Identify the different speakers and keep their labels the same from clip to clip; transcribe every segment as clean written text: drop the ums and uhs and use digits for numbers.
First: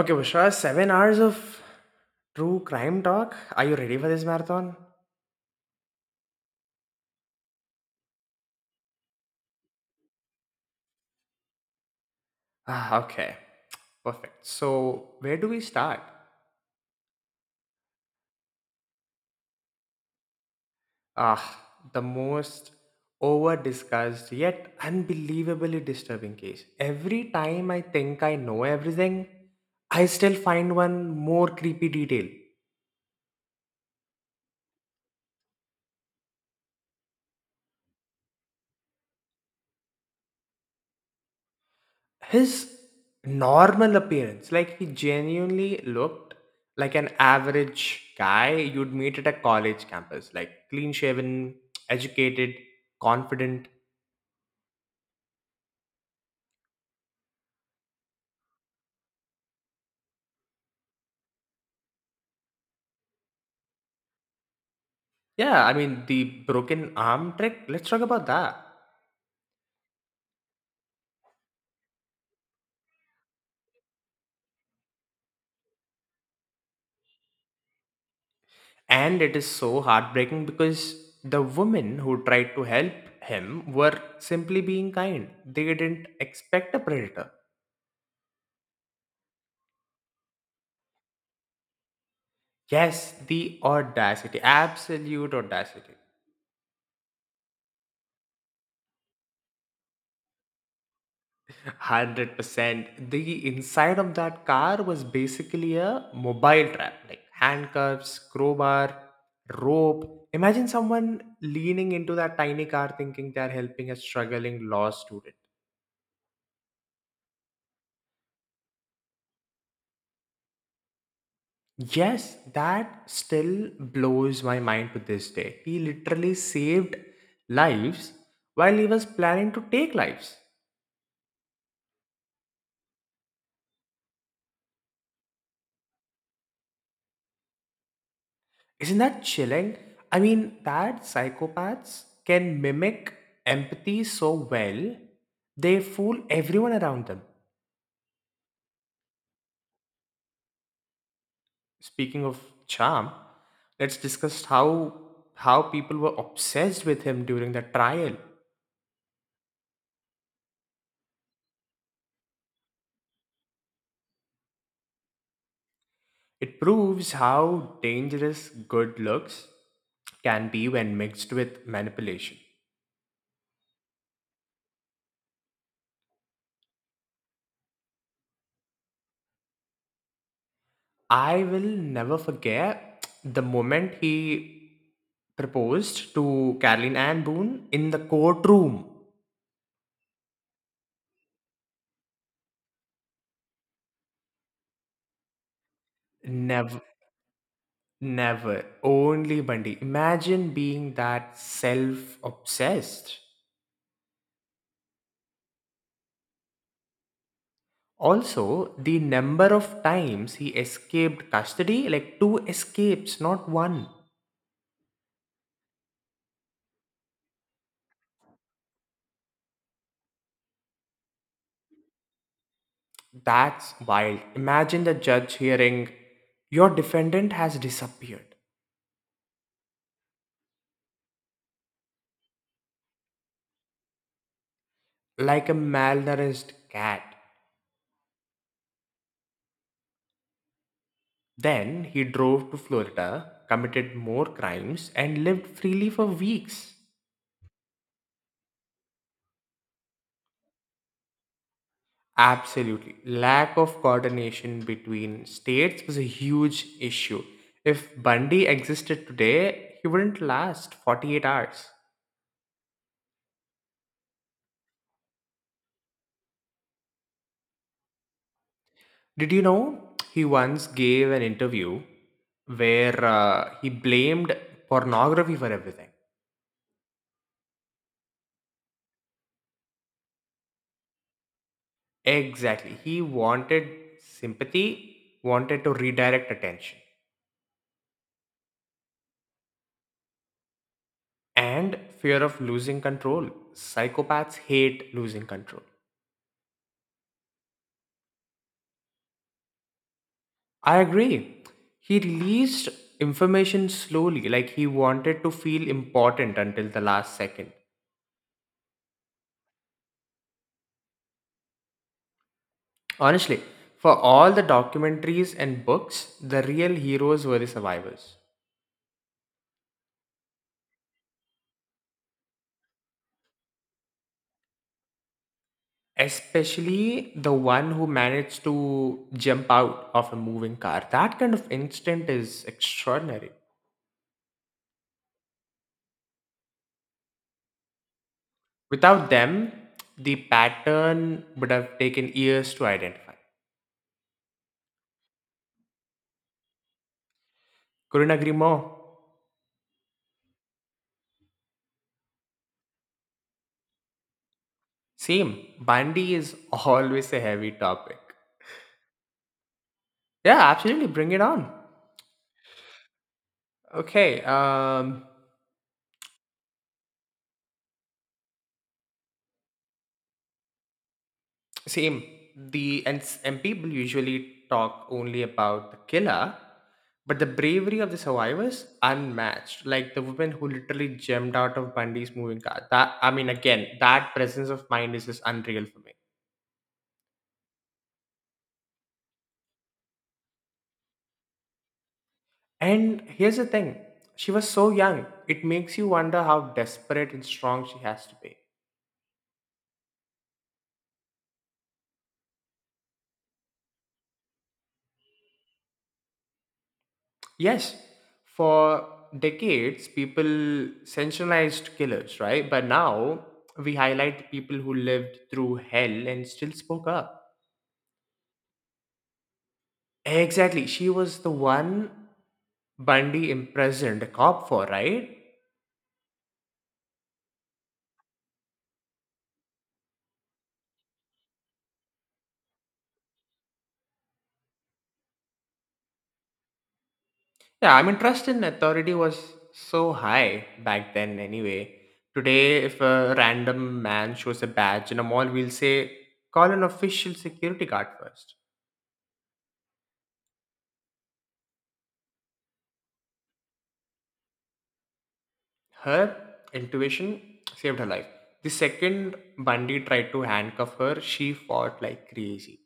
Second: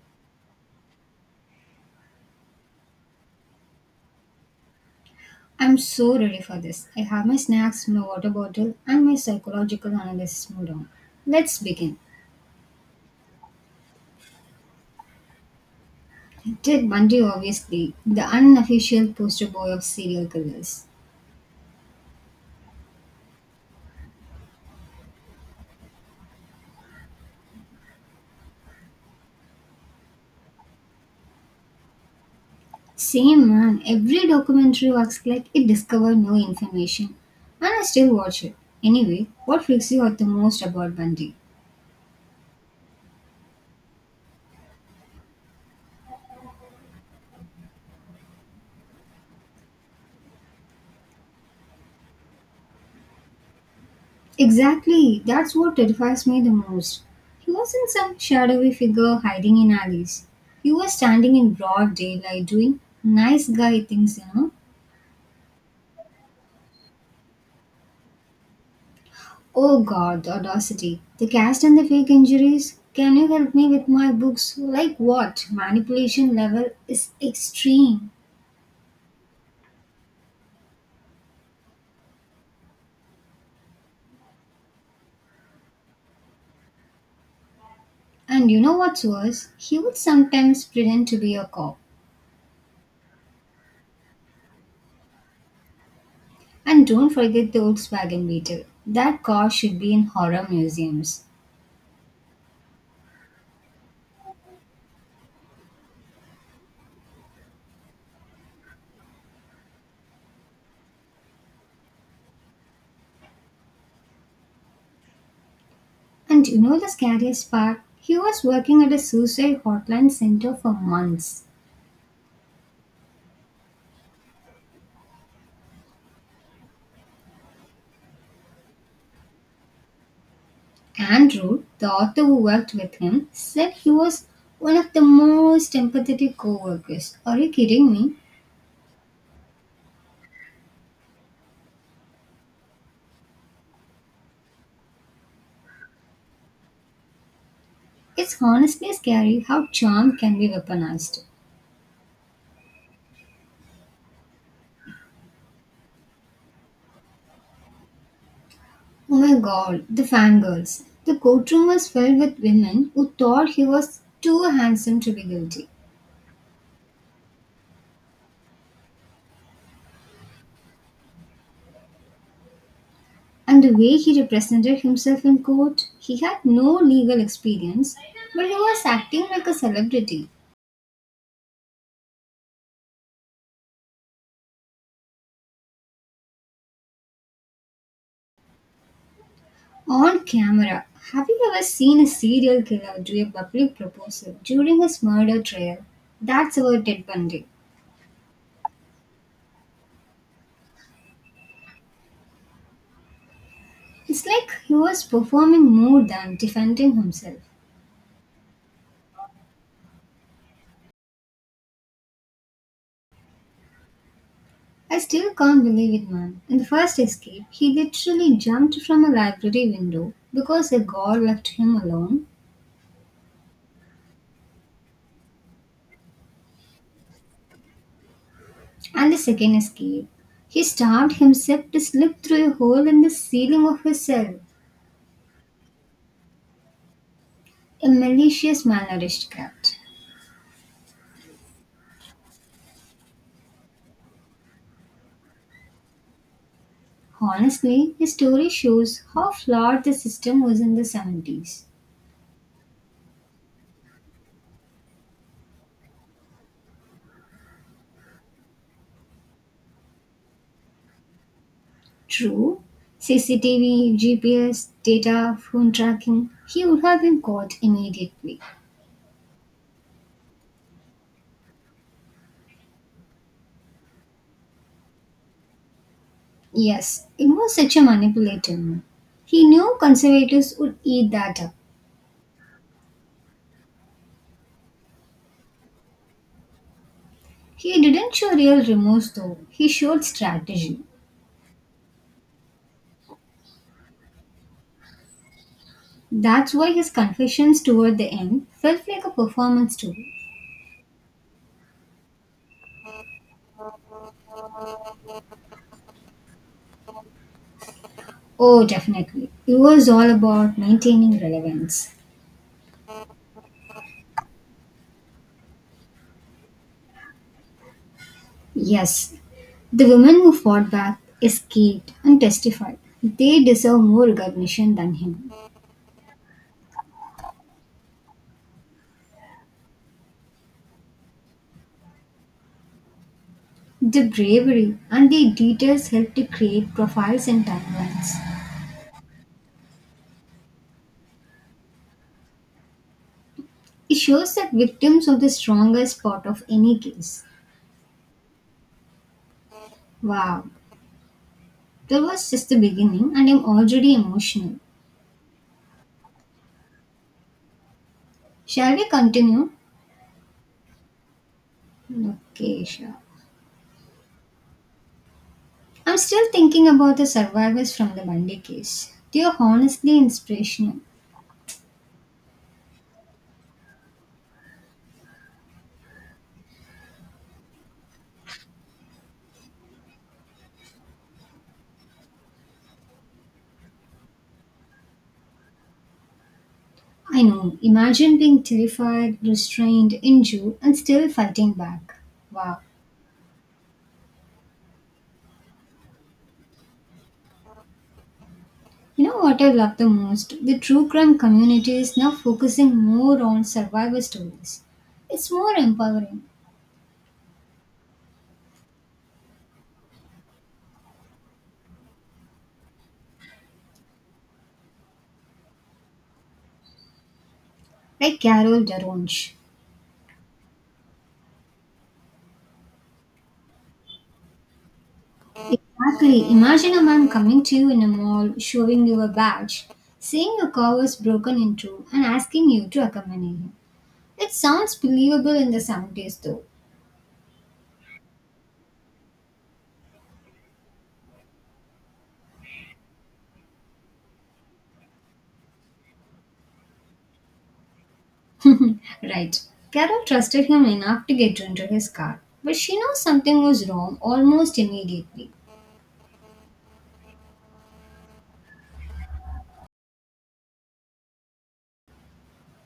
Speaker 1: Okay, Bushra, 7 hours of true crime talk. Are you ready for this marathon?
Speaker 2: I'm so ready for this. I have my snacks, my water bottle, and my psychological analysis mood on. Let's begin.
Speaker 1: Okay, perfect. So, where do we start?
Speaker 2: Ted Bundy, obviously, the unofficial poster boy of serial killers.
Speaker 1: Ah, the most over discussed yet unbelievably disturbing case. Every time I think I know everything, I still find one more creepy detail.
Speaker 2: Same man, every documentary acts like it discovered no information, and I still watch it. Anyway, what freaks you out the most about Bundy?
Speaker 1: His normal appearance, like, he genuinely looked like an average guy you'd meet at a college campus. Like, clean shaven, educated, confident.
Speaker 2: Exactly, that's what terrifies me the most. He wasn't some shadowy figure hiding in alleys. He was standing in broad daylight doing nice guy things, you know.
Speaker 1: Yeah, I mean, the broken arm trick, let's talk about that.
Speaker 2: Oh god, the audacity. The cast and the fake injuries. Can you help me with my books? Like what? Manipulation level is extreme.
Speaker 1: And it is so heartbreaking because the women who tried to help him were simply being kind. They didn't expect a predator.
Speaker 2: And you know what's worse? He would sometimes pretend to be a cop.
Speaker 1: Yes, the audacity, absolute audacity.
Speaker 2: And don't forget the Volkswagen Beetle. That car should be in horror museums.
Speaker 1: 100%. The inside of that car was basically a mobile trap, like handcuffs, crowbar, rope. Imagine someone leaning into that tiny car thinking they're helping a struggling law student.
Speaker 2: And you know the scariest part? He was working at a suicide hotline center for months.
Speaker 1: Yes, that still blows my mind to this day. He literally saved lives while he was planning to take lives.
Speaker 2: Andrew, the author who worked with him, said he was one of the most empathetic co workers. Are you kidding me?
Speaker 1: Isn't that chilling? I mean, that psychopaths can mimic empathy so well, they fool everyone around them.
Speaker 2: It's honestly scary how charm can be weaponized.
Speaker 1: Speaking of charm, let's discuss how people were obsessed with him during the trial.
Speaker 2: Oh my god, the fangirls. The courtroom was filled with women who thought he was too handsome to be guilty.
Speaker 1: It proves how dangerous good looks can be when mixed with manipulation.
Speaker 2: And the way he represented himself in court, he had no legal experience, but he was acting like a celebrity
Speaker 1: I will never forget the moment he proposed to Caroline Anne Boone in the courtroom.
Speaker 2: on camera. Have you ever seen a serial killer do a public proposal during his murder trial? That's
Speaker 1: Never,
Speaker 2: about Ted Bundy.
Speaker 1: never. Only Bundy. Imagine being that self obsessed.
Speaker 2: It's like he was performing more than defending himself.
Speaker 1: Also, the number of times he escaped custody, like two escapes, not one.
Speaker 2: I still can't believe it, man. In the first escape, he literally jumped from a library window because a guard left him alone
Speaker 1: That's wild. Imagine the judge hearing, "Your defendant has disappeared,"
Speaker 2: and the second escape. He starved himself to slip through a hole in the ceiling of his cell,
Speaker 1: like a malnourished cat.
Speaker 2: a malicious malnourished cat.
Speaker 1: Then he drove to Florida, committed more crimes, and lived freely for weeks.
Speaker 2: Honestly, his story shows how flawed the system was in the 70s.
Speaker 1: Absolutely. Lack of coordination between states was a huge issue. If Bundy existed today, he wouldn't last 48 hours.
Speaker 2: True, CCTV, GPS, data, phone tracking, he would have been caught immediately.
Speaker 1: Did you know he once gave an interview where he blamed pornography for everything?
Speaker 2: Yes, it was such a manipulative move. He knew conservatives would eat that up.
Speaker 1: Exactly. He wanted sympathy, wanted to redirect attention,
Speaker 2: He didn't show real remorse though, he showed strategy.
Speaker 1: and fear of losing control. Psychopaths hate losing control.
Speaker 2: That's why his confessions toward the end felt like a performance too.
Speaker 1: I agree. He released information slowly, like he wanted to feel important until the last second.
Speaker 2: Oh, definitely. It was all about maintaining relevance.
Speaker 1: Honestly, for all the documentaries and books, the real heroes were the survivors.
Speaker 2: Yes, the women who fought back, escaped, and testified. They deserve more recognition than him.
Speaker 1: Especially the one who managed to jump out of a moving car. That kind of instinct is extraordinary.
Speaker 2: The bravery and the details help to create profiles and timelines.
Speaker 1: Without them, the pattern would have taken years to identify.
Speaker 2: It shows that victims are the strongest part of any case.
Speaker 1: Couldn't agree more.
Speaker 2: Wow, that was just the beginning, and I'm already emotional.
Speaker 1: Same, Bundy is always a heavy topic.
Speaker 2: Shall we continue?
Speaker 1: Yeah, absolutely. Bring it on.
Speaker 2: Okay, sure.
Speaker 1: Okay.
Speaker 2: I'm still thinking about the survivors from the Bundy case. They are honestly inspirational.
Speaker 1: Same. And people usually talk only about the killer, but the bravery of the survivors unmatched. Like the woman who literally jumped out of Bundy's moving car. That I mean, again, that presence of mind is just unreal for me.
Speaker 2: I know, imagine being terrified, restrained, injured, and still fighting back. Wow.
Speaker 1: And here's the thing: she was so young. It makes you wonder how desperate and strong she has to be.
Speaker 2: You know what I love the most? The true crime community is now focusing more on survivor stories. It's more empowering,
Speaker 1: Yes, for decades, people sensationalized killers, right? But now we highlight people who lived through hell and still spoke up.
Speaker 2: like Carol Daronche.
Speaker 1: Exactly. She was the one Bundy imprisoned a cop for, right?
Speaker 2: Exactly. Imagine a man coming to you in a mall, showing you a badge, seeing your car was broken into, and asking you to accompany him. It sounds believable in the 70s, though.
Speaker 1: Yeah, I mean, trust in authority was so high back then, anyway. Today, if a random man shows a badge in a mall, we'll say, call an official security guard first.
Speaker 2: Right. Carol trusted him enough to get into his car, but she knew something was wrong almost immediately.
Speaker 1: Her intuition saved her life. The second Bundy tried to handcuff her, she fought like crazy.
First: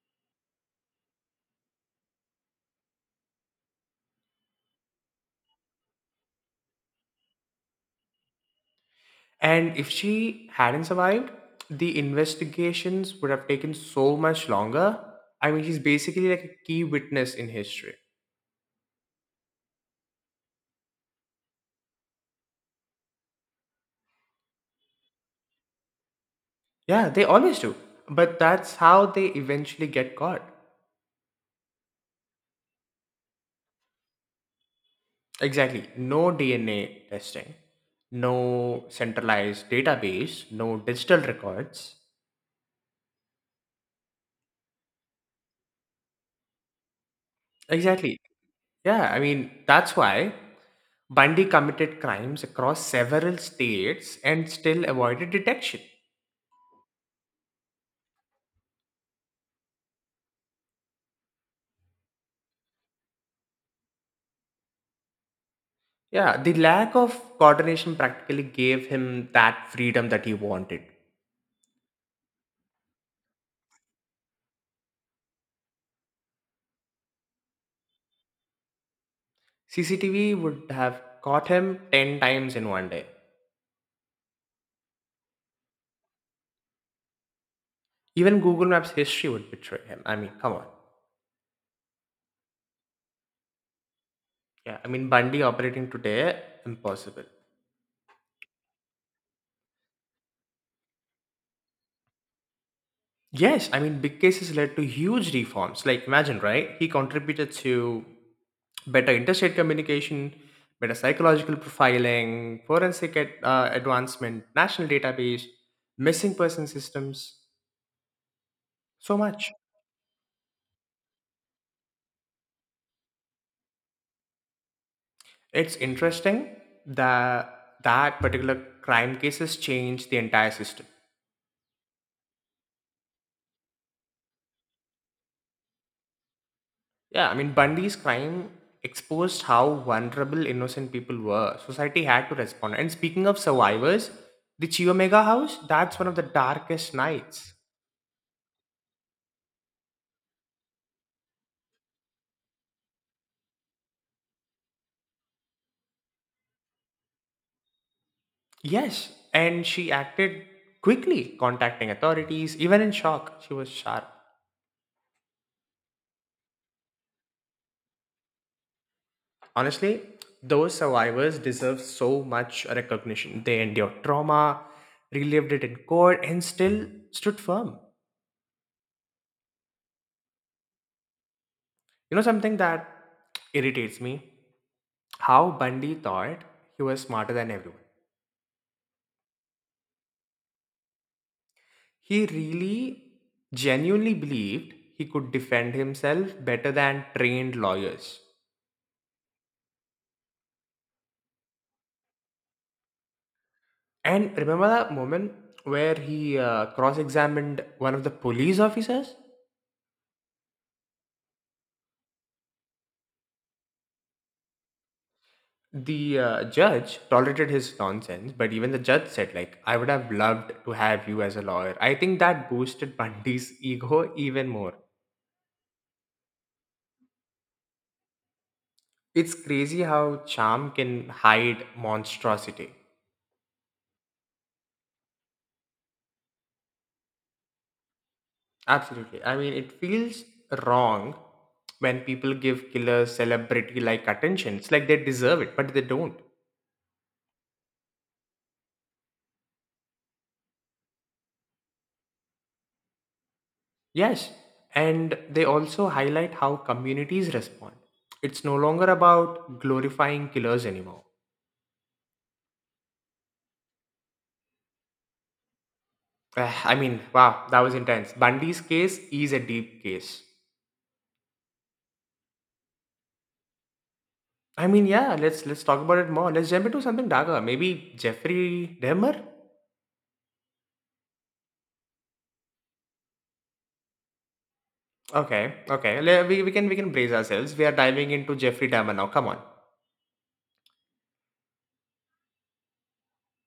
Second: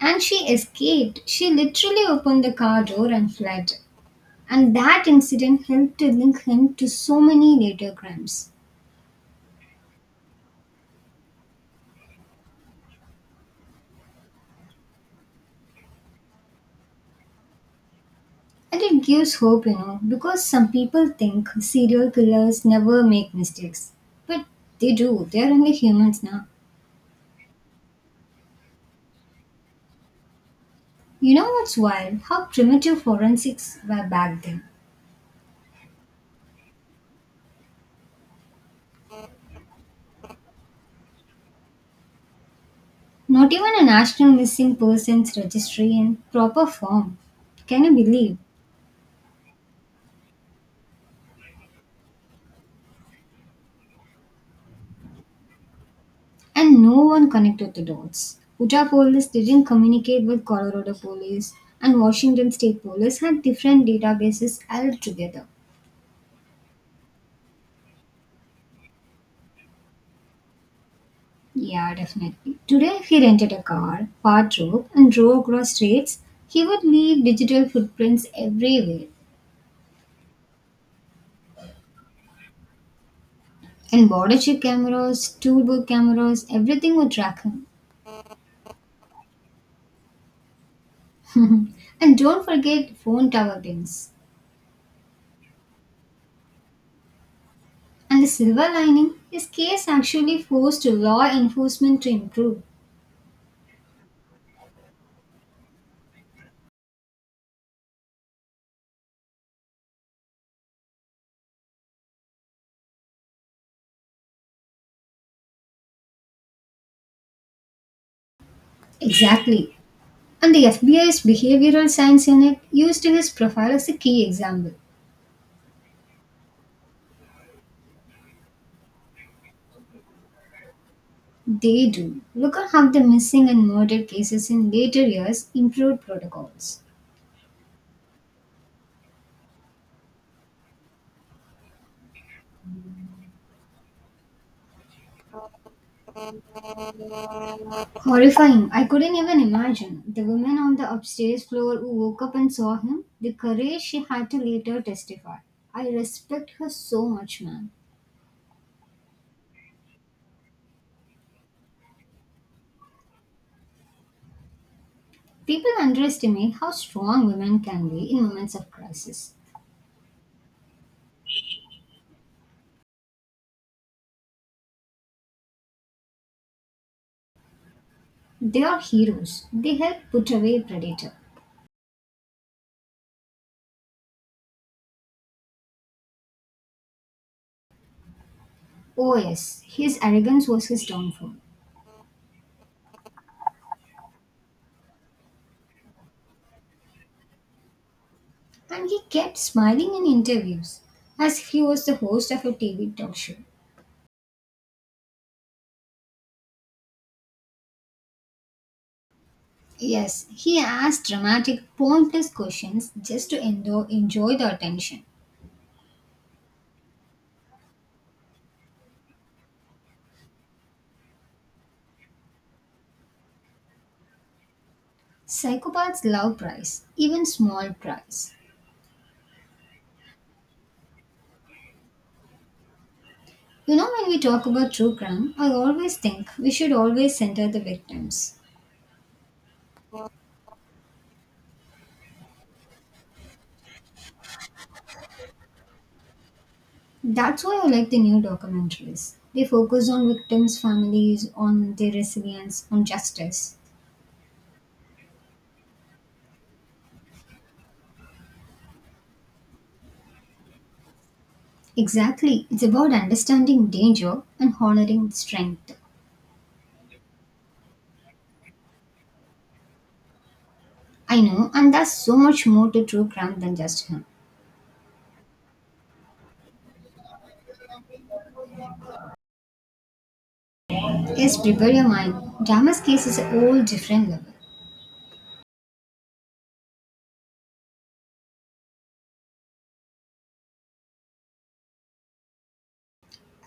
Speaker 2: And she escaped. She literally opened the car door and fled. And that incident helped to link him to so many later crimes.
Speaker 1: And if she hadn't survived, the investigations would have taken so much longer. I mean, she's basically like a key witness in history.
Speaker 2: And it gives hope, you know, because some people think serial killers never make mistakes. But they do, they're only humans now.
Speaker 1: Yeah, they always do. But that's how they eventually get caught.
Speaker 2: You know what's wild? How primitive forensics were back then.
Speaker 1: Exactly. No DNA testing, no centralized database, no digital records.
Speaker 2: Not even a national missing persons registry in proper form. Can you
Speaker 1: Exactly.
Speaker 2: believe?
Speaker 1: Yeah, I mean, that's why Bundy committed crimes across several states and still avoided detection.
Speaker 2: And no one connected the dots. Utah police didn't communicate with Colorado police, and Washington state police had different databases altogether.
Speaker 1: Yeah, the lack of coordination practically gave him that freedom that he wanted.
Speaker 2: Yeah, definitely. Today, if he rented a car, part road, and drove across states, he would leave digital footprints everywhere.
Speaker 1: CCTV would have caught him 10 times in one day.
Speaker 2: And border check cameras, toolbook cameras, everything would track him.
Speaker 1: Even Google Maps history would betray him. I mean, come on.
Speaker 2: And don't forget phone tower pings.
Speaker 1: Yeah, I mean, Bundy operating today, impossible.
Speaker 2: And the silver lining, his case actually forced law enforcement to improve.
Speaker 1: Yes, I mean, big cases led to huge reforms. Like, imagine, right? He contributed to better interstate communication, better psychological profiling, forensic advancement, national database, missing person systems, so much.
Speaker 2: Exactly. And the FBI's behavioral science unit used his profile as a key example.
Speaker 1: It's interesting that that particular crime cases changed the entire system.
Speaker 2: They do. Look at how the missing and murder cases in later years improved protocols.
Speaker 1: Yeah, I mean, Bundy's crime exposed how vulnerable innocent people were. Society had to respond. And speaking of survivors, the Chiomega house, that's one of the darkest nights.
Speaker 2: Horrifying. I couldn't even imagine. The woman on the upstairs floor who woke up and saw him, the courage she had to later testify. I respect her so much, man.
Speaker 1: Yes, and she acted quickly, contacting authorities, even in shock. She was sharp.
Speaker 2: People underestimate how strong women can be in moments of crisis.
Speaker 1: Honestly, those survivors deserve so much recognition. They endured trauma, relived it in court, and still stood firm.
Speaker 2: They are heroes. They help put away a predator.
Speaker 1: You know something that irritates me? How Bundy thought he was smarter than everyone.
Speaker 2: Oh yes, his arrogance was his downfall.
Speaker 1: He really genuinely believed he could defend himself better than trained lawyers.
Speaker 2: And he kept smiling in interviews as if he was the host of a TV talk show.
Speaker 1: And remember that moment where he cross examined one of the police officers?
Speaker 2: Yes, he asked dramatic, pointless questions just to enjoy the attention.
Speaker 1: The judge tolerated his nonsense, but even the judge said, like, I would have loved to have you as a lawyer. I think that boosted Bundy's ego even more.
Speaker 2: Psychopaths love price, even small price.
Speaker 1: It's crazy how charm can hide monstrosity.
Speaker 2: You know, when we talk about true crime, I always think we should always center the victims.
Speaker 1: Absolutely. I mean, it feels wrong when people give killers celebrity like attention. It's like they deserve it, but they don't.
Speaker 2: That's why I like the new documentaries. They focus on victims' families, on their resilience, on justice.
Speaker 1: Yes, and they also highlight how communities respond. It's no longer about glorifying killers anymore.
Speaker 2: Exactly. It's about understanding danger and honoring strength.
Speaker 1: I mean, wow, that was intense. Bundy's case is a deep case.
Speaker 2: I know, and there's so much more to true crime than just him.
Speaker 1: I mean, yeah, let's talk about it more. Let's jump into something darker. Maybe Jeffrey Dahmer.
Speaker 2: Yes, prepare your mind. Drama's case is a whole different level.
Speaker 1: Okay, okay, we can brace ourselves. We are diving into Jeffrey Dahmer now. Come on.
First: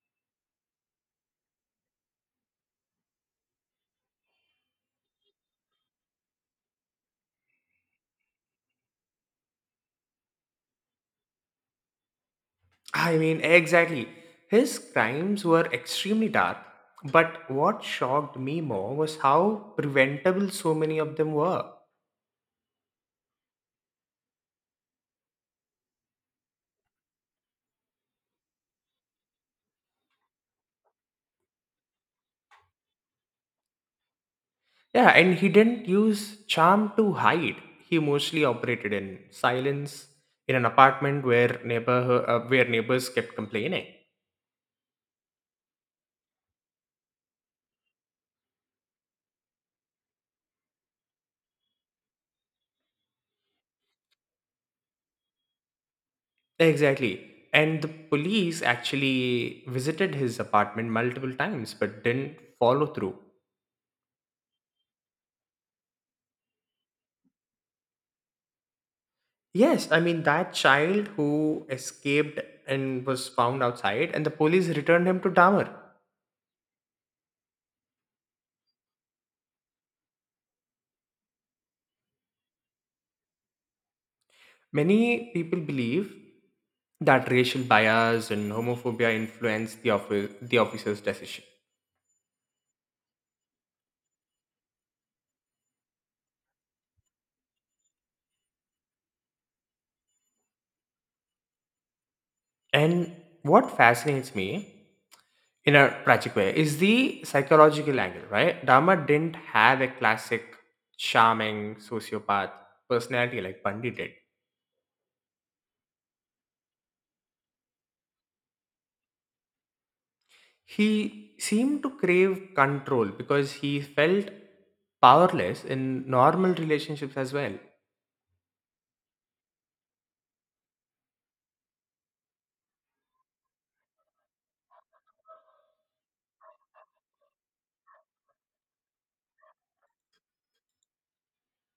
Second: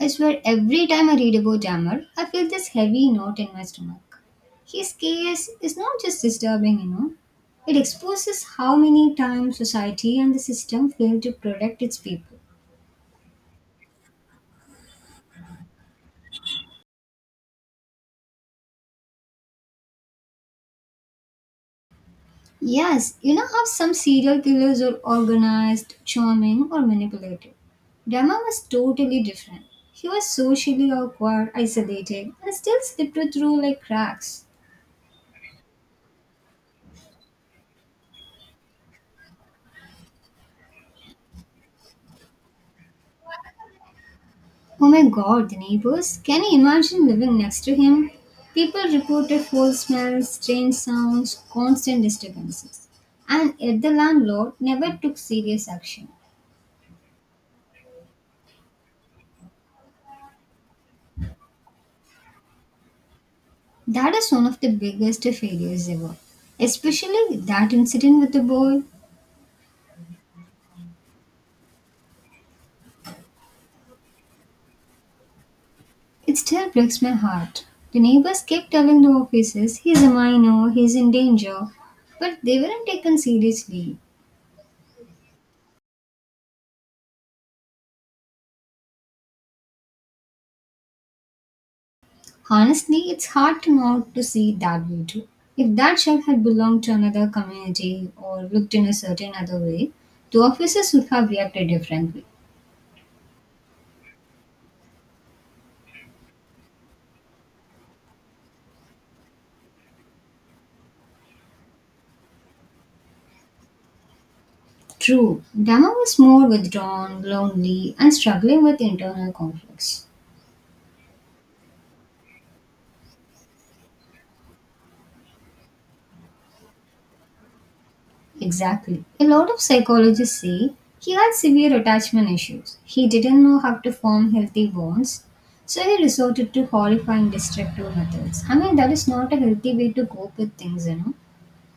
Speaker 2: I swear every time I read about Jammer, I feel this heavy knot in my stomach. His case is not just disturbing, you know. It exposes how many times society and the system fail to protect its people.
Speaker 1: I mean, exactly. His crimes were extremely dark, but what shocked me more was how preventable so many of them were.
Speaker 2: Yes, you know how some serial killers are organized, charming, or manipulative. Dama was totally different. He was socially awkward, isolated, and still slipped through like cracks.
Speaker 1: Yeah, and he didn't use charm to hide. He mostly operated in silence in an apartment where neighbor where neighbors kept complaining.
Speaker 2: Oh my god, the neighbors. Can you imagine living next to him? People reported foul smells, strange sounds, constant disturbances. And yet the landlord never took serious action.
Speaker 1: Exactly. And the police actually visited his apartment multiple times but didn't follow through.
Speaker 2: That is one of the biggest failures ever. Especially that incident with the boy.
Speaker 1: Yes, I mean that child who escaped and was found outside, and the police returned him to Dahmer.
Speaker 2: It still breaks my heart. The neighbors kept telling the officers he's a minor, he's in danger, but they weren't taken seriously.
Speaker 1: Many people believe that racial bias and homophobia influenced the officer's decision.
Speaker 2: Honestly, it's hard to not to see it that way too. If that shelf had belonged to another community or looked in a certain other way, the officers would have reacted differently.
Speaker 1: And what fascinates me in a tragic way is the psychological angle, right? Dahmer didn't have a classic charming sociopath personality like Bundy did.
Speaker 2: True, Dama was more withdrawn, lonely, and struggling with internal conflicts.
Speaker 1: He seemed to crave control because he felt powerless in normal relationships as well.
Speaker 2: Exactly. A lot of psychologists say he had severe attachment issues. He didn't know how to form healthy bonds, so he resorted to horrifying destructive methods. I mean, that is not a healthy way to cope with things, you know.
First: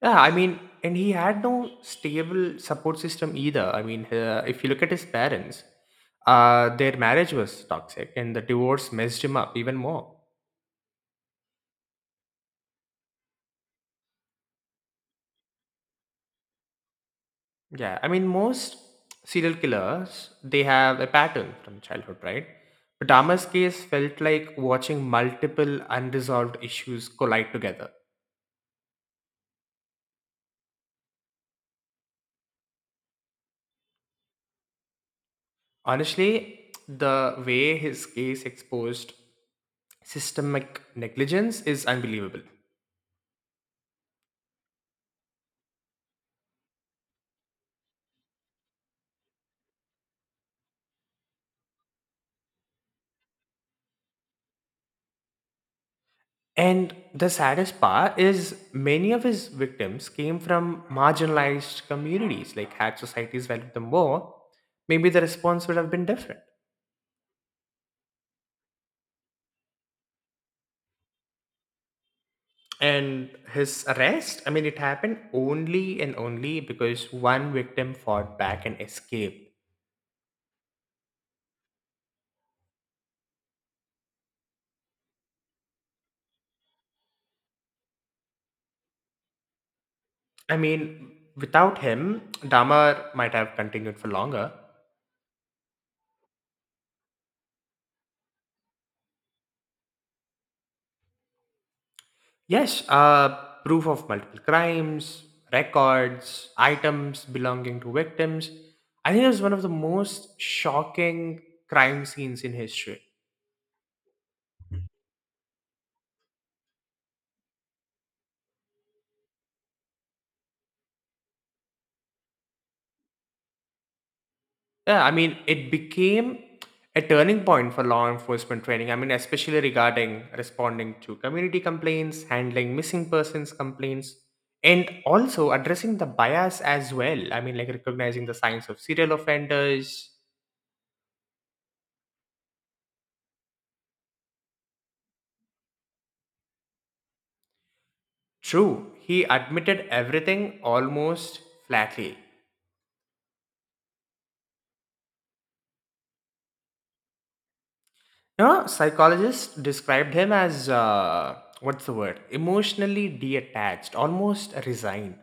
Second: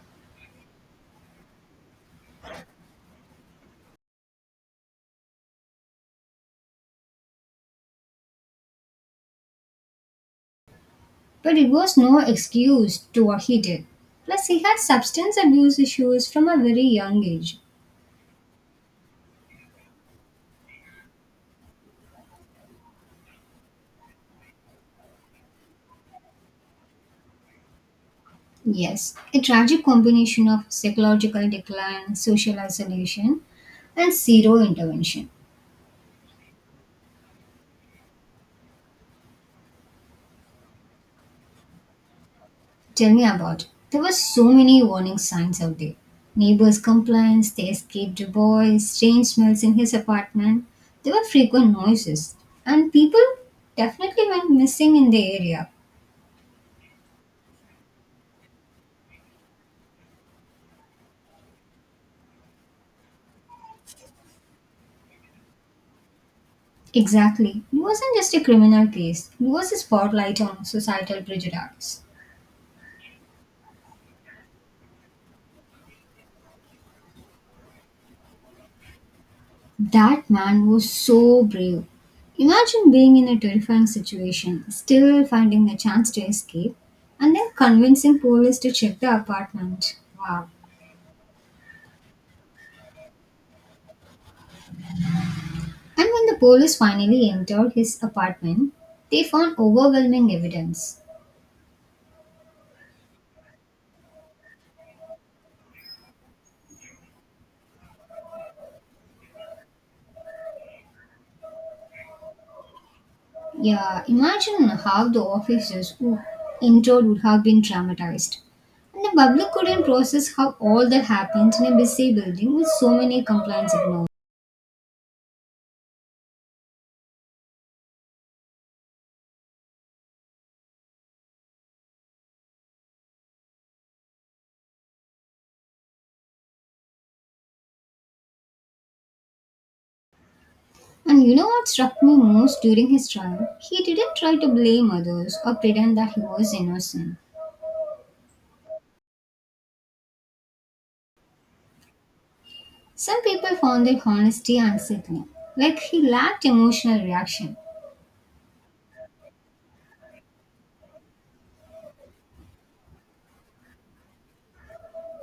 Speaker 1: Yeah, I mean, and he had no stable support system either. I mean, if you look at his parents, their marriage was toxic and the divorce messed him up even more.
Speaker 2: But it was no excuse to what he did. Plus, he had substance abuse issues from a very young age.
Speaker 1: Yeah, I mean, most serial killers, they have a pattern from childhood, right? But Dama's case felt like watching multiple unresolved issues collide together.
Speaker 2: Yes, a tragic combination of psychological decline, social isolation, and zero intervention.
Speaker 1: Honestly, the way his case exposed systemic negligence is unbelievable.
Speaker 2: Tell me about it. There were so many warning signs out there. Neighbors' complaints, the escaped boy, strange smells in his apartment. There were frequent noises, and people definitely went missing in the area.
Speaker 1: And the saddest part is many of his victims came from marginalized communities, like had societies valued them more, maybe the response would have been different.
Speaker 2: Exactly. It wasn't just a criminal case, it was a spotlight on societal prejudice.
Speaker 1: And his arrest, I mean, it happened only and only because one victim fought back and escaped.
Speaker 2: That man was so brave. Imagine being in a terrifying situation, still finding a chance to escape, and then convincing police to check the apartment. Wow.
Speaker 1: I mean, without him, Damar might have continued for longer.
Speaker 2: And when the police finally entered his apartment, they found overwhelming evidence.
Speaker 1: Yes, proof of multiple crimes, records, items belonging to victims. I think it's one of the most shocking crime scenes in history.
Speaker 2: Yeah, imagine how the officers who entered would have been traumatized. And the public couldn't process how all that happened in a busy building with so many complaints ignored.
Speaker 1: Yeah, I mean, it became a turning point for law enforcement training. I mean, especially regarding responding to community complaints, handling missing persons complaints, and also addressing the bias as well. I mean, like recognizing the signs of serial offenders.
Speaker 2: And you know what struck me most during his trial? He didn't try to blame others or pretend that he was innocent.
Speaker 1: True, he admitted everything almost flatly.
Speaker 2: Some people found their honesty unsettling, like he lacked emotional reaction.
Speaker 1: You know, psychologists described him as, what's the word? Emotionally detached, almost resigned.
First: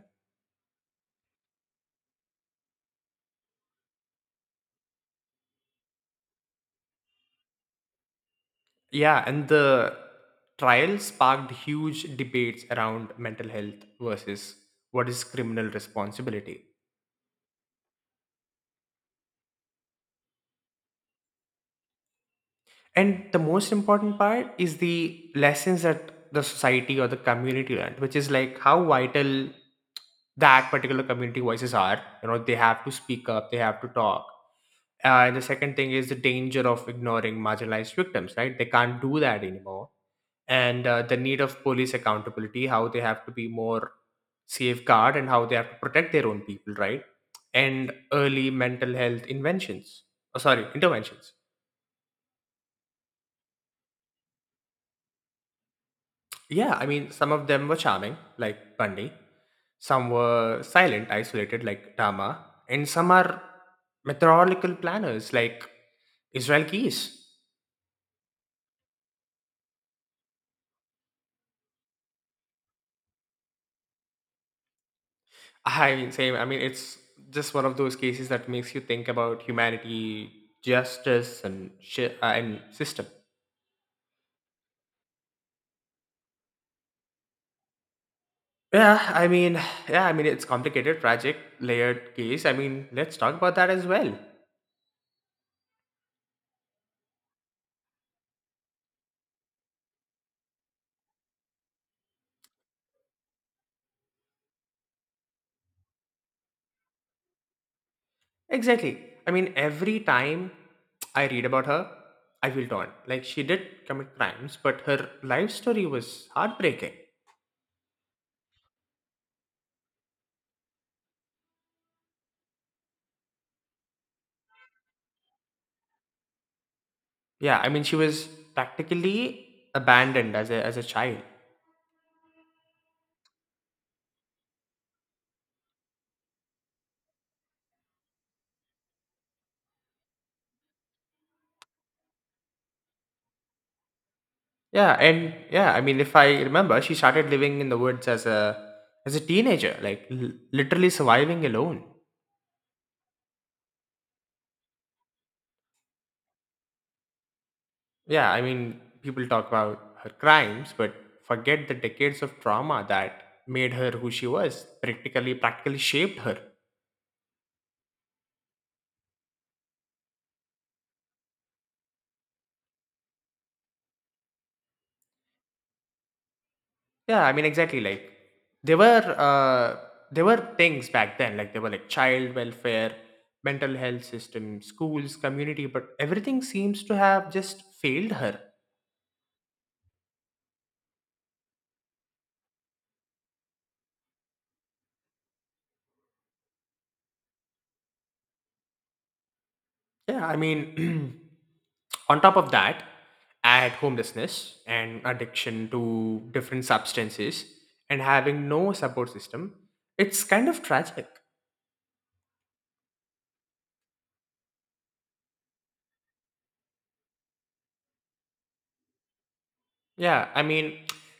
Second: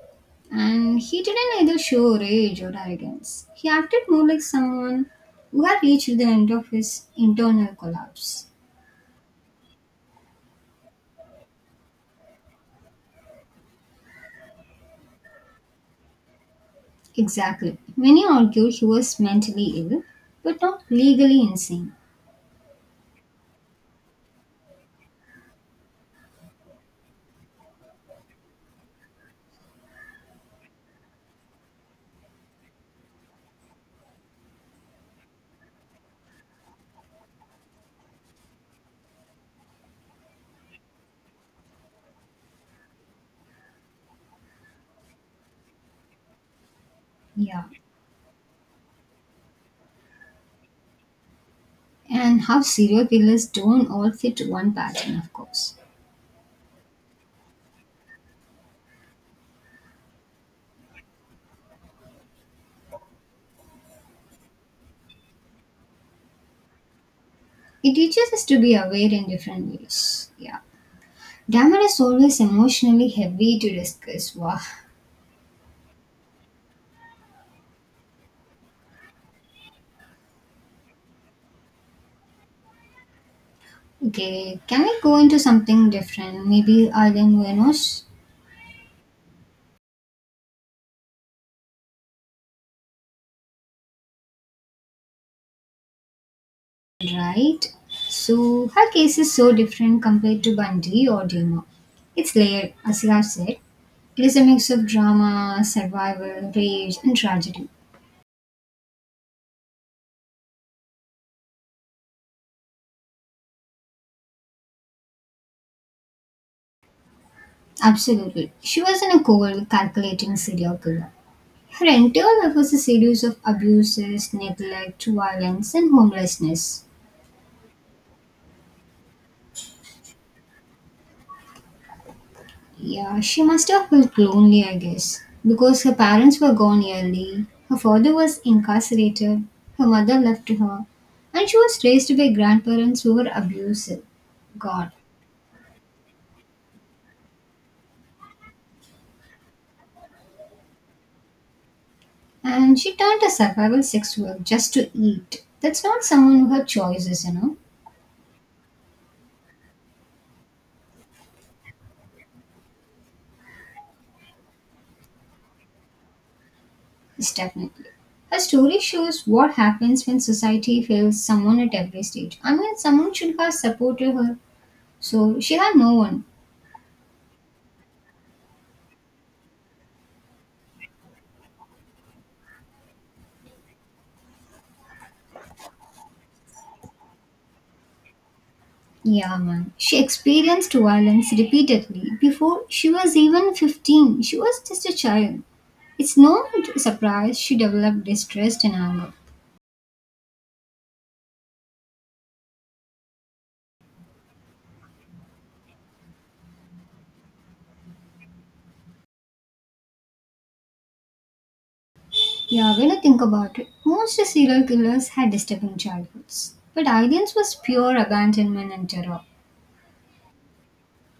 Speaker 2: And he didn't either show rage or arrogance. He acted more like someone who had reached the end of his internal collapse.
Speaker 1: Yeah, and the trial sparked huge debates around mental health versus what is criminal responsibility.
Speaker 2: Exactly. Many argue he was mentally ill, but not legally insane.
Speaker 1: And the most important part is the lessons that the society or the community learned, which is like how vital that particular community voices are. You know, they have to speak up, they have to talk. And the second thing is the danger of ignoring marginalized victims, right? They can't do that anymore. And the need of police accountability, how they have to be more safeguard and how they have to protect their own people, right?
Speaker 2: Yeah.
Speaker 1: And early mental health inventions, oh, sorry, interventions.
Speaker 2: And how serial killers don't all fit one pattern, of course.
Speaker 1: Yeah, I mean, some of them were charming, like Bunny. Some were silent, isolated, like Dama. And some are methodical planners, like Israel Keys.
Speaker 2: It teaches us to be aware in different ways. Yeah. Damon is always emotionally heavy to discuss. Wow.
Speaker 1: I mean, same. I mean, it's just one of those cases that makes you think about humanity, justice, and system.
Speaker 2: Okay, can we go into something different? Maybe Island Venus?
Speaker 1: Yeah, I mean, yeah, I mean, it's complicated, tragic, layered case. I mean, let's talk about that as well.
Speaker 2: Right. So her case is so different compared to Bundy or Duma. It's layered, as you have said. It is a mix of drama, survival, rage, and tragedy.
Speaker 1: Exactly. I mean, every time I read about her, I feel torn. Like, she did commit crimes, but her life story was heartbreaking.
Speaker 2: Absolutely. She wasn't a cold, calculating serial killer. Her entire life was a series of abuses, neglect, violence, and homelessness.
Speaker 1: Yeah, I mean, she was practically abandoned as as a child.
Speaker 2: Yeah, she must have felt lonely, I guess, because her parents were gone early, her father was incarcerated, her mother left her, and she was raised by grandparents who were abusive. God.
Speaker 1: Yeah, and I mean, if I remember, she started living in the woods as a teenager, like literally surviving alone.
Speaker 2: And she turned to survival sex work just to eat. That's not someone who had choices, you know.
Speaker 1: Yeah, I mean, people talk about her crimes, but forget the decades of trauma that made her who she was. Practically shaped her.
Speaker 2: It's definitely. Her story shows what happens when society fails someone at every stage. I mean, someone should have supported her, so she had no one.
Speaker 1: Yeah, I mean exactly like there were uh there were things back then, like there were like child welfare, mental health system, schools, community, but everything seems to have just failed her.
Speaker 2: Yeah, man. She experienced violence repeatedly before she was even 15. She was just a child. It's no surprise she developed distress and anger.
Speaker 1: Yeah, I mean, on top of that, add homelessness and addiction to different substances and having no support system, it's kind of tragic.
Speaker 2: Yeah, when I think about it, most serial killers had disturbing childhoods. But Eileen's was pure abandonment and terror.
Speaker 1: Yeah, I mean,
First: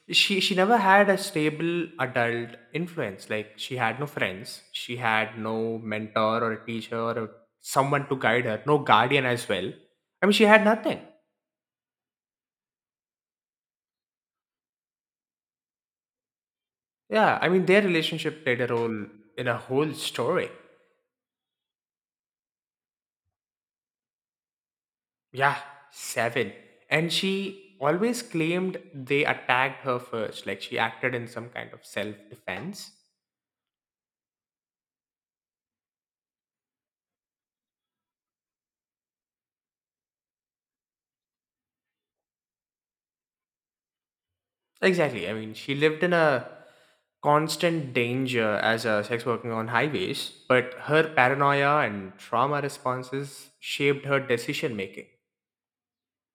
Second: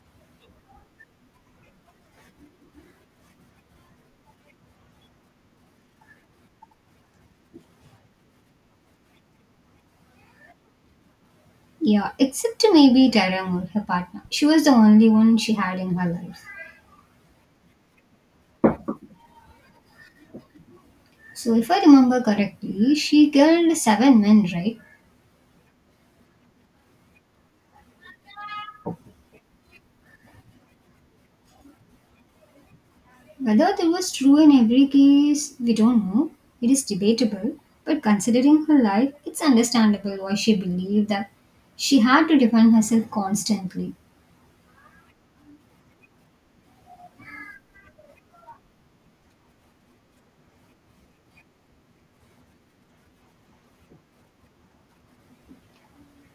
Speaker 1: she never had a stable adult influence. Like she had no friends, she had no mentor or a teacher or someone to guide her, no guardian as well. I mean, she had nothing.
Speaker 2: Yeah, except maybe Tara Moore, her partner. She was the only one she had in her life.
Speaker 1: Yeah, I mean, their relationship played a role in a whole story.
Speaker 2: So, if I remember correctly, she killed 7 men, right?
Speaker 1: Yeah, seven. And she always claimed they attacked her first, like she acted in some kind of self defense.
Speaker 2: Whether that was true in every case, we don't know. It is debatable, but considering her life, it's understandable why she believed that she had to defend herself constantly.
Speaker 1: Exactly. I mean, she lived in a constant danger as a sex worker on highways, but her paranoia and trauma responses shaped her decision making.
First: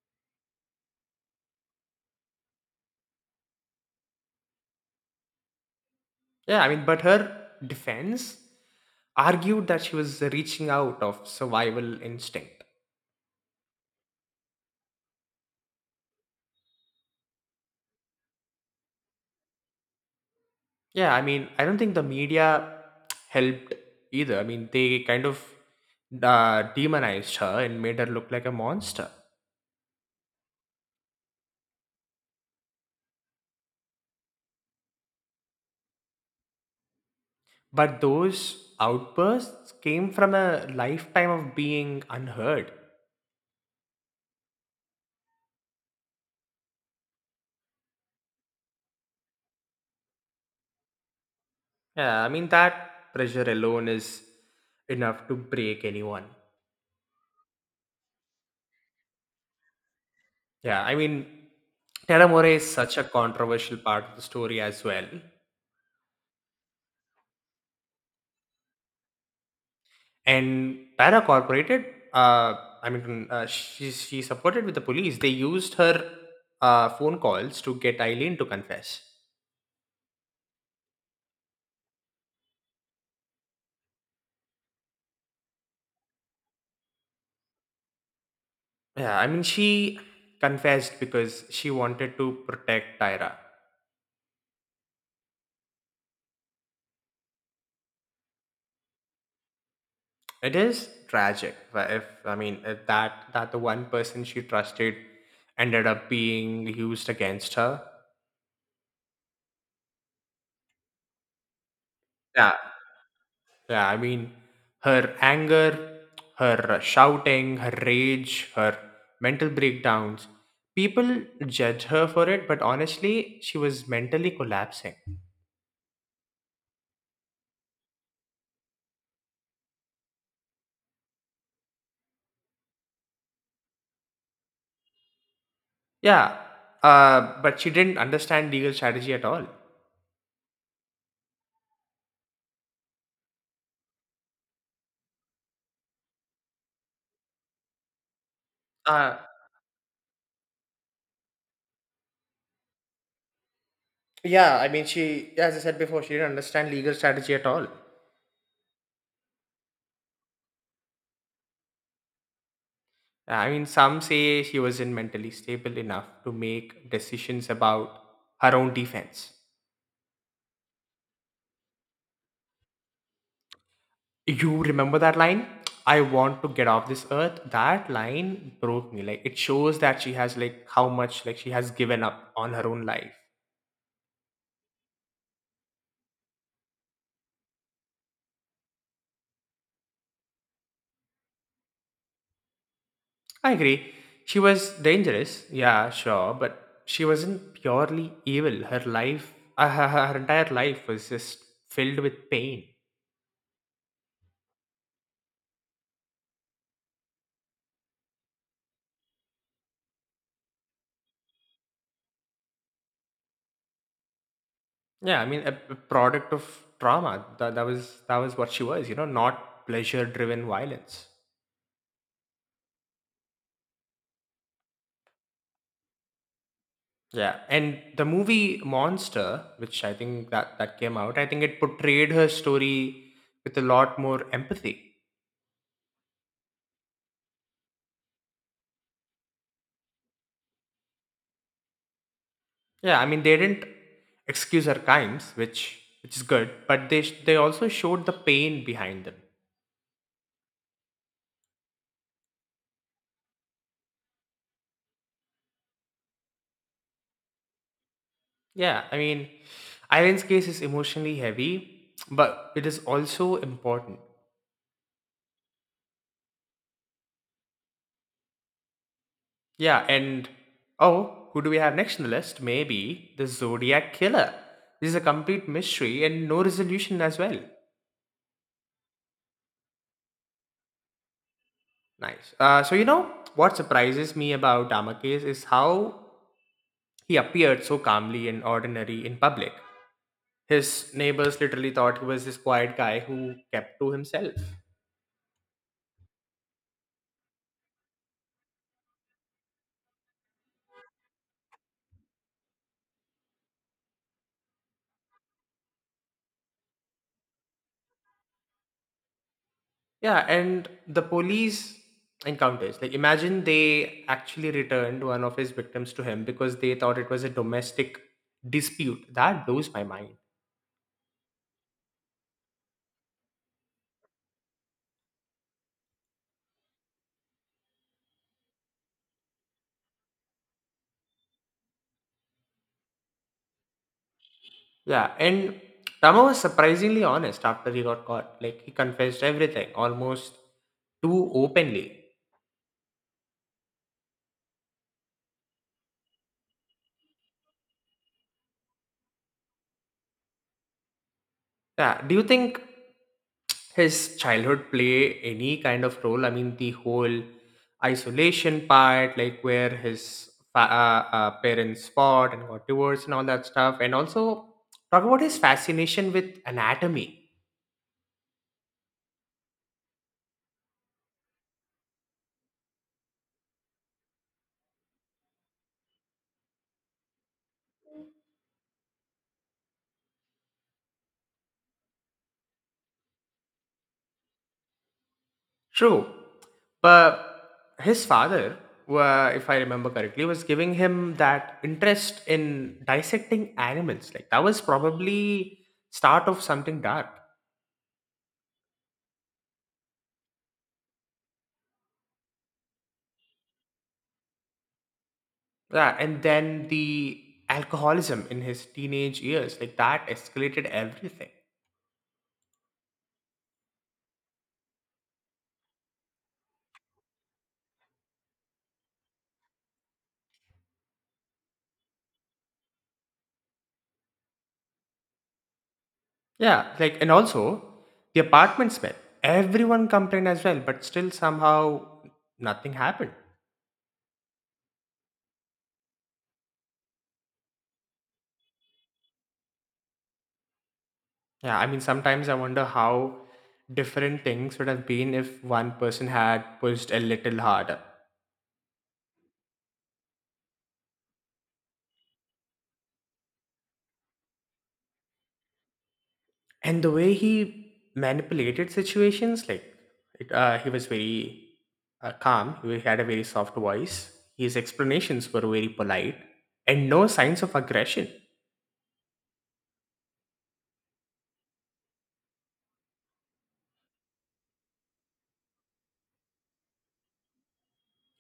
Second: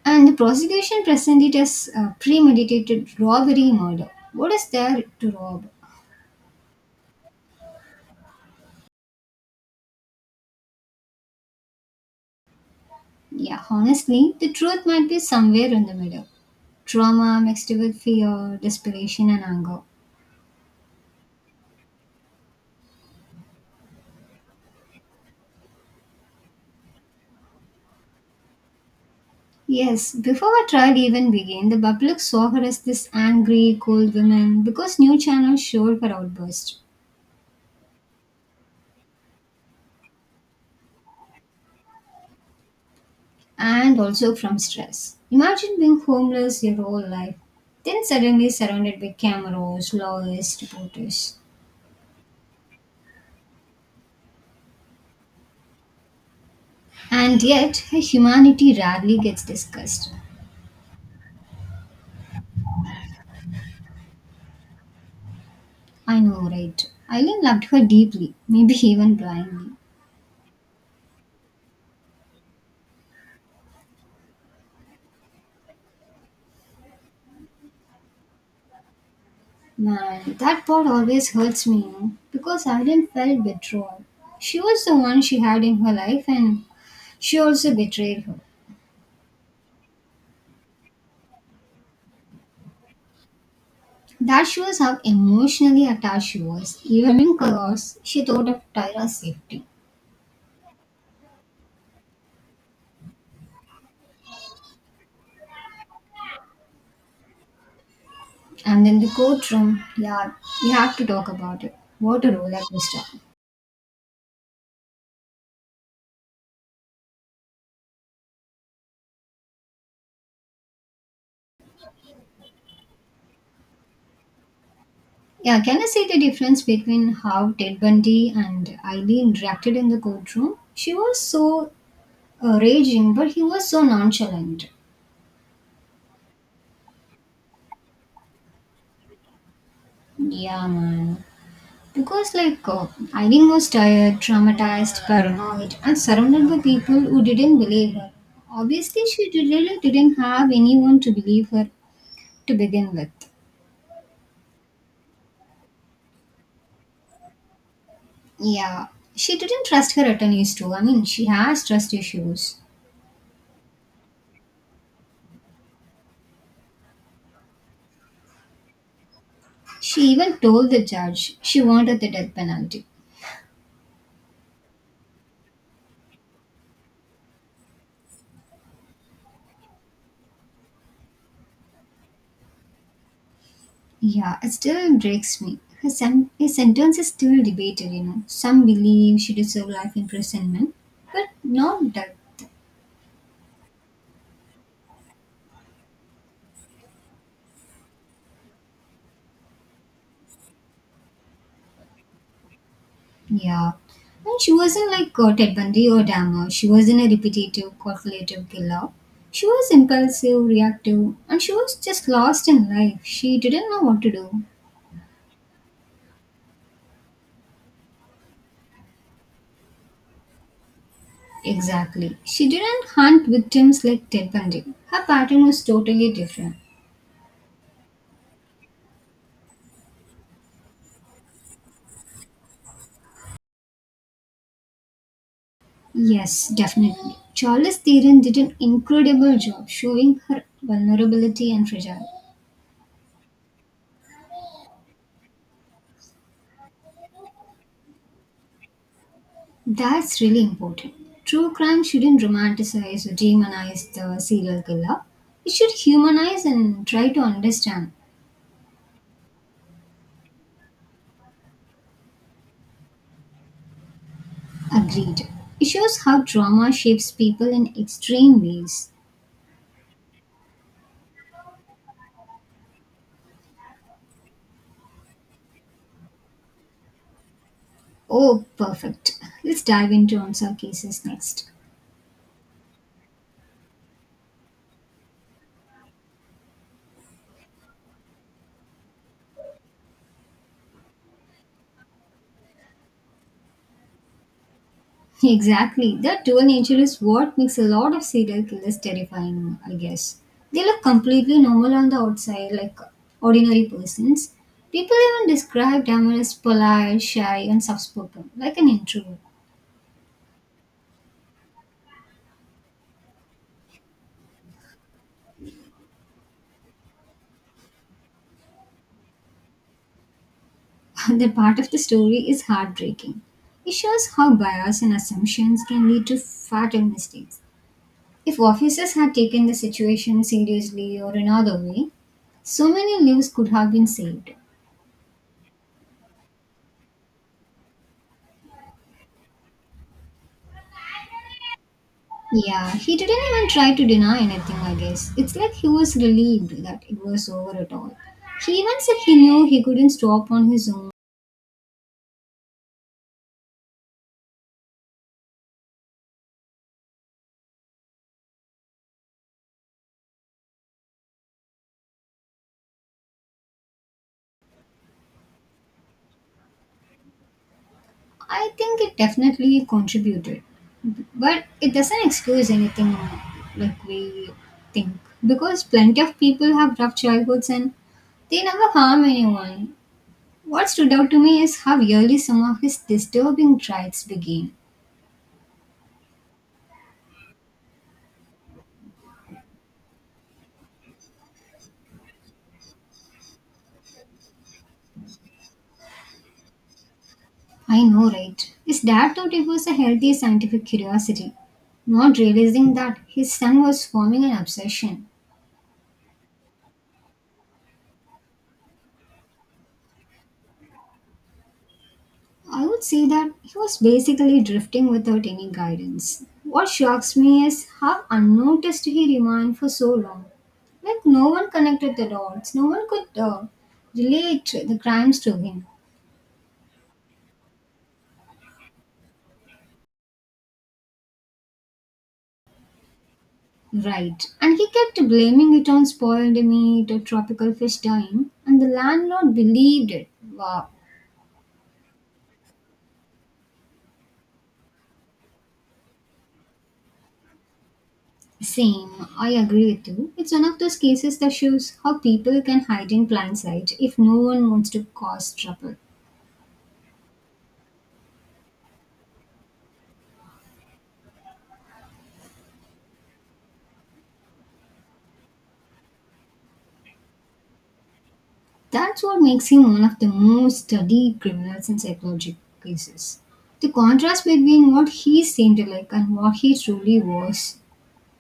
Speaker 2: And the prosecution presented it as a premeditated robbery murder. What is there to rob?
Speaker 1: Yeah, I mean, but her defense argued that she was reaching out of survival instinct.
Speaker 2: Yeah, honestly, the truth might be somewhere in the middle. Trauma mixed with fear, desperation, and anger.
Speaker 1: Yeah, I mean, I don't think the media helped either. I mean, they kind of demonized her and made her look like a monster.
Speaker 2: Yes, before her trial even began, the public saw her as this angry, cold woman because new channels showed her outburst
Speaker 1: But those outbursts came from a lifetime of being unheard.
Speaker 2: and also from stress. Imagine being homeless your whole life, then suddenly surrounded by cameras, lawyers, reporters.
Speaker 1: Yeah, I mean that pressure alone is enough to break anyone.
Speaker 2: And yet, her humanity rarely gets discussed.
Speaker 1: Yeah, I mean Terramore is such a controversial part of the story as well.
Speaker 2: I know, right? Eileen loved her deeply, maybe even blindly.
Speaker 1: And Para cooperated. Uh, I mean, she supported with the police. They used her phone calls to get Eileen to confess.
Speaker 2: Man, that part always hurts me, you know, because Eileen felt betrayal. She was the one she had in her life, and she also betrayed her.
Speaker 1: Yeah, I mean she confessed because she wanted to protect Tyra.
Speaker 2: That shows how emotionally attached she was, even in chaos. She thought of Tyra's safety.
Speaker 1: It is tragic. But If I mean if that that the one person she trusted ended up being used against her.
Speaker 2: And in the courtroom, yeah, we have to talk about it. What a
Speaker 1: Yeah,
Speaker 2: roller coaster.
Speaker 1: yeah. I mean, her anger, her shouting, her rage, her mental breakdowns. People judge her for it, but honestly, she was mentally collapsing.
Speaker 2: Yeah, can I see the difference between how Ted Bundy and Eileen interacted in the courtroom? She was so raging, but he was so nonchalant.
Speaker 1: Yeah, but she didn't understand legal strategy at all.
Speaker 2: Yeah, man. Because, like, Irene was tired, traumatized, paranoid, and surrounded by people who didn't believe her. Obviously,
Speaker 1: Uh,
Speaker 2: really didn't have anyone to believe her to begin with.
Speaker 1: yeah, I mean, she, as I said before, she didn't understand legal strategy at all.
Speaker 2: Yeah, she didn't trust her attorneys, too. I mean, she has trust issues.
Speaker 1: I mean, some say she wasn't mentally stable enough to make decisions about her own defense.
Speaker 2: She even told the judge she wanted the death penalty.
Speaker 1: You remember that line? I want to get off this earth. That line broke me. Like it shows that she has like how much like she has given up on her own life.
Speaker 2: Yeah, it still breaks me. Her sentence is still debated, you know. Some believe she deserved life imprisonment, but not death.
Speaker 1: I agree. She was dangerous, yeah, sure, but she wasn't purely evil. Her life, her, her entire life was just filled with pain.
Speaker 2: Yeah. And she wasn't like Ted Bundy or Dahmer. She wasn't a repetitive, calculative killer. She was impulsive, reactive, and she was just lost in life. She didn't know what to do.
Speaker 1: Yeah, I mean, a product of trauma. That was what she was, you know, not pleasure-driven violence.
Speaker 2: Exactly. She didn't hunt victims like Ted Bundy. Her pattern was totally different.
Speaker 1: Yeah, and the movie Monster, which I think that came out, I think it portrayed her story with a lot more empathy.
Speaker 2: Yes, definitely. Charles Theron did an incredible job showing her vulnerability and fragility.
Speaker 1: Yeah, I mean, they didn't excuse her crimes, which is good, but they also showed the pain behind them.
Speaker 2: That's really important. True crime shouldn't romanticize or demonize the serial killer. It should humanize and try to understand.
Speaker 1: Yeah, I mean, Irene's case is emotionally heavy, but it is also important.
Speaker 2: Agreed. It shows how trauma shapes people in extreme ways.
Speaker 1: Yeah, and oh, who do we have next on the list? Maybe the Zodiac Killer. This is a complete mystery and no resolution as well.
Speaker 2: Oh, perfect. Let's dive into unsolved cases next.
Speaker 1: Nice. So what surprises me about Damakes is how he appeared so calmly and ordinary in public. His neighbors literally thought he was this quiet guy who kept to himself.
Speaker 2: Exactly. That dual nature is what makes a lot of serial killers terrifying, I guess. They look completely normal on the outside, like ordinary persons. People even describe them as polite, shy, and soft-spoken, like an introvert.
Speaker 1: Yeah, and the police encounters. Like, imagine they actually returned one of his victims to him because they thought it was a domestic dispute. That blows my mind.
Speaker 2: That part of the story is heartbreaking. It shows how bias and assumptions can lead to fatal mistakes. If officers had taken the situation seriously or another way, so many lives could have been saved.
Speaker 1: Yeah, and Tama was surprisingly honest after he got caught. Like, he confessed everything almost too openly.
Speaker 2: Yeah, he didn't even try to deny anything, I guess. It's like he was relieved that it was over at all. He even said he knew he couldn't stop on his own.
Speaker 1: Yeah, do you think his childhood play any kind of role? I mean, the whole isolation part, like where his parents fought and got divorced and all that stuff, and also talk about his fascination with anatomy.
Speaker 2: I think it definitely contributed. But it doesn't excuse anything like we think. Because plenty of people have rough childhoods and they never harm anyone. What stood out to me is how early some of his disturbing traits began.
Speaker 1: True, but his father, if I remember correctly, was giving him that interest in dissecting animals. Like that was probably start of something dark.
Speaker 2: I know, right? His dad thought it was a healthy scientific curiosity, not realizing that his son was forming an obsession.
Speaker 1: Yeah, and then the alcoholism in his teenage years, like that escalated everything.
Speaker 2: I would say that he was basically drifting without any guidance. What shocks me is how unnoticed he remained for so long. Like, no one connected the dots, no one could relate the crimes to him.
Speaker 1: Yeah, like, and also the apartment smell. Everyone complained as well, but still somehow nothing happened.
Speaker 2: Right. And he kept blaming it on spoiled meat or tropical fish dying, and the landlord believed it. Wow.
Speaker 1: Yeah, I mean, sometimes I wonder how different things would have been if one person had pushed a little harder.
Speaker 2: Same, I agree with you. It's one of those cases that shows how people can hide in plain sight if no one wants to cause trouble.
Speaker 1: And the way he manipulated situations, like it, he was very calm, he had a very soft voice, his explanations were very polite, and no signs of aggression.
Speaker 2: That's what makes him one of the most studied criminals in psychological cases. The contrast between what he seemed like and what he truly was.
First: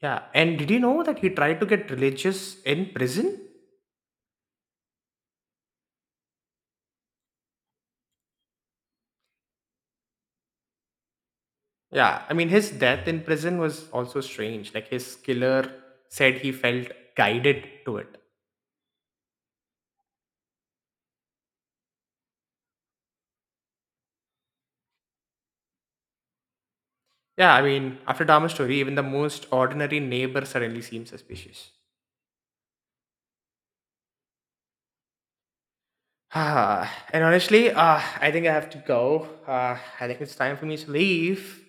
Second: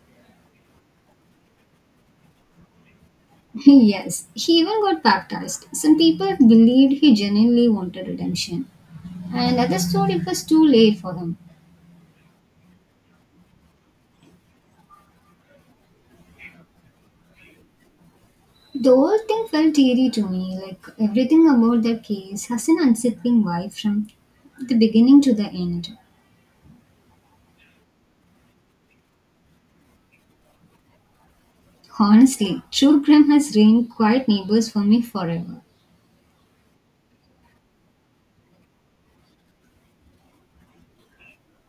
Speaker 1: Yeah, and did you know that he tried to get religious in prison?
Speaker 2: Yes, he even got baptized. Some people believed he genuinely wanted redemption, and others thought it was too late for him.
Speaker 1: Yeah, I mean his death in prison was also strange, like his killer said he felt guided to it.
Speaker 2: The whole thing felt eerie to me, like everything about that case has an unsettling vibe from the beginning to the end.
Speaker 1: Yeah, I mean after Dharma's story even the most ordinary neighbor suddenly seems suspicious.
Speaker 2: Honestly, true crime has remained quiet neighbors for me forever.
Speaker 1: Ah, and honestly, I think I have to go. I think it's time for me to leave.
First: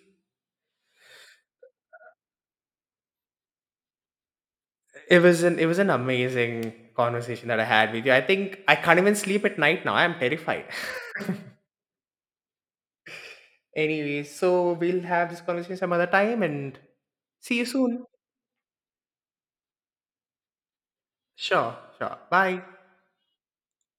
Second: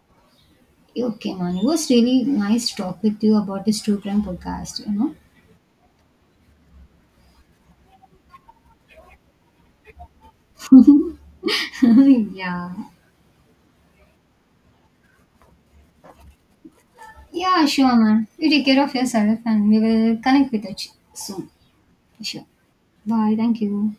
Speaker 2: Okay, man, it was really nice to talk with you about this true crime podcast, you
Speaker 1: It was an amazing conversation that I had with you. I think I can't even sleep at night now. I'm terrified.
Speaker 2: know? Yeah.
Speaker 1: Anyway, so we'll have this conversation some other time and see you
Speaker 2: Yeah, sure,
Speaker 1: soon.
Speaker 2: man. You take care of yourself and we will connect with each soon.
Speaker 1: Sure, sure.
Speaker 2: Sure.
Speaker 1: Bye.
Speaker 2: Bye. Thank you.